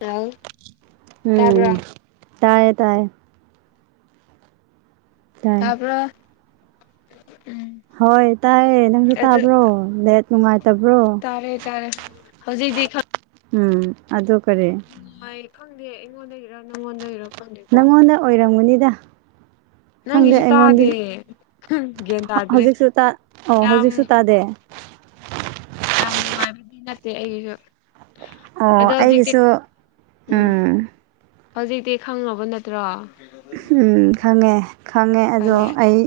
hello ꯇꯥꯕ꯭ꯔꯥ ꯎꯝ ꯇꯌꯦ ꯇꯌꯦ ꯇꯥꯏ ꯇꯕꯔꯣ ꯍꯣꯏ ꯇꯥꯏꯌꯦ ꯅꯪꯁꯨ ꯑꯗꯨ ꯇꯥꯕ꯭ꯔꯣ ꯅꯦꯠ ꯅꯨꯡꯉꯥꯏ ꯇꯥꯔꯦ ꯇꯥꯔꯦ ꯍꯧꯖꯤꯛꯇꯤ ꯎꯝ ꯑꯗꯨ ꯀꯔꯤ ꯐꯪꯗꯦ ꯑꯩꯉꯣꯟꯗꯒꯤꯔꯥ ꯅꯪꯉꯣꯟꯗꯒꯤꯔꯥ ꯅꯪꯉꯣꯟꯗ ꯑꯣꯏꯔꯝꯒꯅꯤꯗ ꯈꯪꯗꯦ ꯅꯪꯒꯤꯁꯨ ꯑꯩꯉꯣꯟꯗ ꯇꯥꯗꯦ ꯒ꯭ꯌꯥꯟ ꯇꯥꯗ꯭ꯔꯦ ꯍꯧꯖꯤꯛꯁꯨ ꯇꯥ ꯑꯣ ꯌꯥꯝ ꯍꯧꯖꯤꯛꯁꯨ ꯇꯥꯗꯦ ꯌꯥꯝ ꯅꯨꯡꯉꯥꯏꯕꯗꯤ ꯅꯠꯇꯦ ꯑꯩꯒꯤꯁꯨ ꯑꯣ ꯑꯗꯣ ꯍꯧꯖꯤꯛꯇꯤ ꯑꯩꯒꯤꯁꯨ ꯎꯝ ꯍꯧꯖꯤꯛꯇꯤ ꯈꯪꯉꯕ ꯅꯠꯇ꯭ꯔꯣ ꯎ ꯈꯪꯉꯦ ꯈꯪꯉꯦ ꯑꯗꯣ ꯑꯩ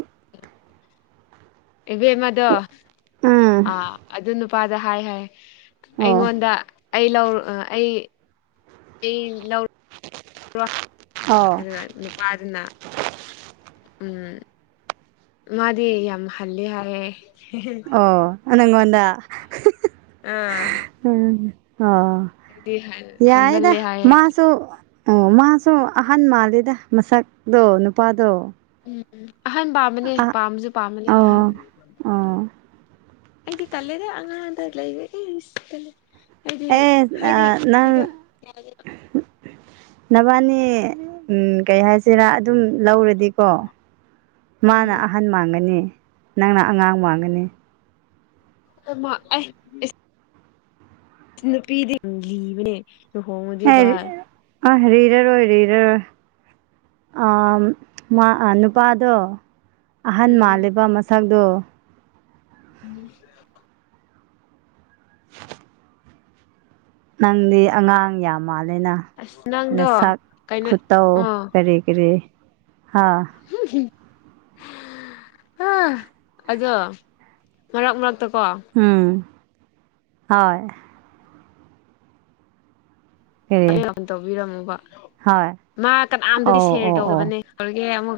ꯏꯕꯦꯝꯃꯗꯣ ꯎꯝ ꯑꯥ ꯑꯗꯨ ꯅꯨꯄꯥꯗ ꯍꯥꯏ ꯍꯥꯏ ꯑꯣ ꯏꯉꯣꯟꯗ ꯑꯩ ꯂꯧꯔ ꯑꯩ ꯂꯧꯔ ꯑꯣ ꯑꯗꯨ ꯅꯨꯄꯥꯗꯨꯅꯥ ꯎꯝ ꯃꯥꯗꯤ ꯌꯥꯝ ꯍꯜꯂꯦ ꯍꯥꯏꯌꯦ ꯅꯥꯉꯣꯟꯗꯥ ꯎꯝ ꯑꯣ ꯌꯥꯏꯗ ꯍꯟꯃꯜꯂꯦ ꯍꯥꯏꯌꯦ ꯃꯥꯁꯨ ꯑꯣ ꯃꯥꯁꯨ ꯑꯍꯟ ꯃꯥꯜꯂꯤꯗ ꯃꯁꯛꯇꯣ ꯅꯨꯄꯥꯗꯣ ꯎꯝ ꯑꯍꯟ ꯄꯥꯝꯕꯅꯦ ꯑ ꯄꯥꯝꯕꯁꯨ ꯄꯥꯝꯕꯅꯦ ꯑꯍꯟ ꯑꯣ ꯑꯣ ꯑꯩꯗꯤ ꯇꯜꯂꯦꯗ ꯑꯉꯥꯡꯗ ꯂꯩꯕꯥ ꯑꯩꯗꯤ ꯑꯦ ꯍꯥꯏꯗꯤꯗ ꯅꯪ ꯅꯕꯥꯅꯤ ꯎꯝ ꯀꯩ ꯍꯥꯏꯁꯤꯔꯥ ꯑꯗꯨꯝ ꯂꯧꯔꯗꯤꯀꯣ ꯃꯥꯅ ꯎꯝ ꯑꯍꯟ ꯃꯥꯟꯒꯅꯤ ꯅꯪꯅ ꯑꯉꯥꯡ ꯃꯟꯒꯅꯤ ꯑꯃ ꯑ ꯅꯨꯄꯤꯗꯤ ꯂꯤꯕꯅꯦ ꯂꯨꯍꯣꯡꯂꯥꯗꯤ ꯑ ꯔꯤꯔꯔꯣꯏ ꯔꯤꯔꯔꯣꯏ ꯑꯥ ꯃꯥ ꯅꯨꯄꯥꯗꯣ ꯑꯍꯟ ꯎꯝ ꯃꯥꯜꯂꯤꯕ ꯃꯁꯛ ꯇꯣ ꯎꯝ ꯒ ꯅꯪꯗꯤ ꯑꯉꯥꯡ ꯌꯥꯝ ꯃꯜꯂꯦꯅ ꯑꯁ ꯅꯪꯗꯣ ꯅꯁꯥꯛ ꯀꯩꯅꯣ ꯈꯨꯇꯧ ꯑꯣ ꯀꯔꯤ ꯀꯔꯤ ꯍꯥꯥ ꯑ ꯑꯗꯣ ꯃꯔꯛ ꯃꯔꯛ ꯇ ꯎꯝ ꯍꯣꯏ ꯀꯔꯤ ꯇꯧꯕꯤꯔꯝꯃꯣꯕ ꯍꯣꯏ ꯃꯥ ꯀꯅꯥꯝꯇꯗꯤ ꯑꯣ ꯁꯔ ꯑꯣ ꯑꯣ ꯇꯧꯕꯅꯦ ꯑꯃ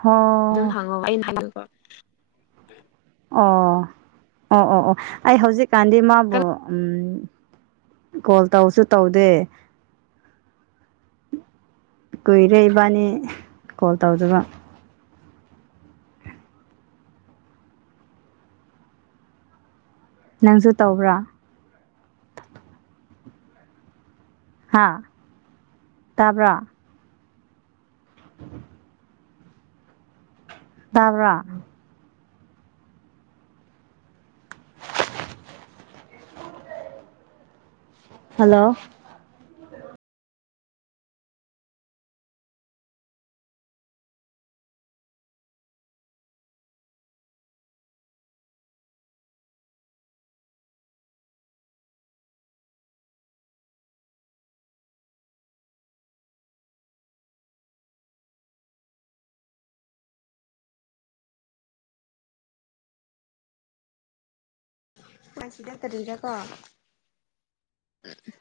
ꯍꯣ ꯑꯗꯨꯝ ꯍꯪꯉꯣꯕ ꯑꯩꯅ ꯍꯥꯏꯅꯤꯡ ꯑꯣ ꯑꯣ ꯑꯣ ꯑꯣ ꯑꯩ ꯍꯧꯖꯤꯛꯀꯥꯟꯗꯤ ꯃꯥꯕꯨ ꯎ ꯀꯣꯜ ꯇꯧꯁꯨ ꯇꯧꯗꯦ ꯑ ꯀꯨꯏꯔꯦ ꯏꯕꯥꯅꯤ ꯀꯣꯜ ꯇꯧꯗꯕ ꯅꯪꯁꯨ ꯇꯧꯕ꯭ꯔꯥ ꯍꯥꯥ ꯇꯕ꯭ꯔꯥ ꯕ ꯇꯥꯕ꯭ꯔꯥ ꯍꯜꯂꯣ ꯉꯥꯛꯇꯔꯤꯗ ꯀꯣ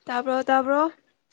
ꯇꯥ꯭ꯔꯣ ꯇꯥꯕ꯭ꯔꯣ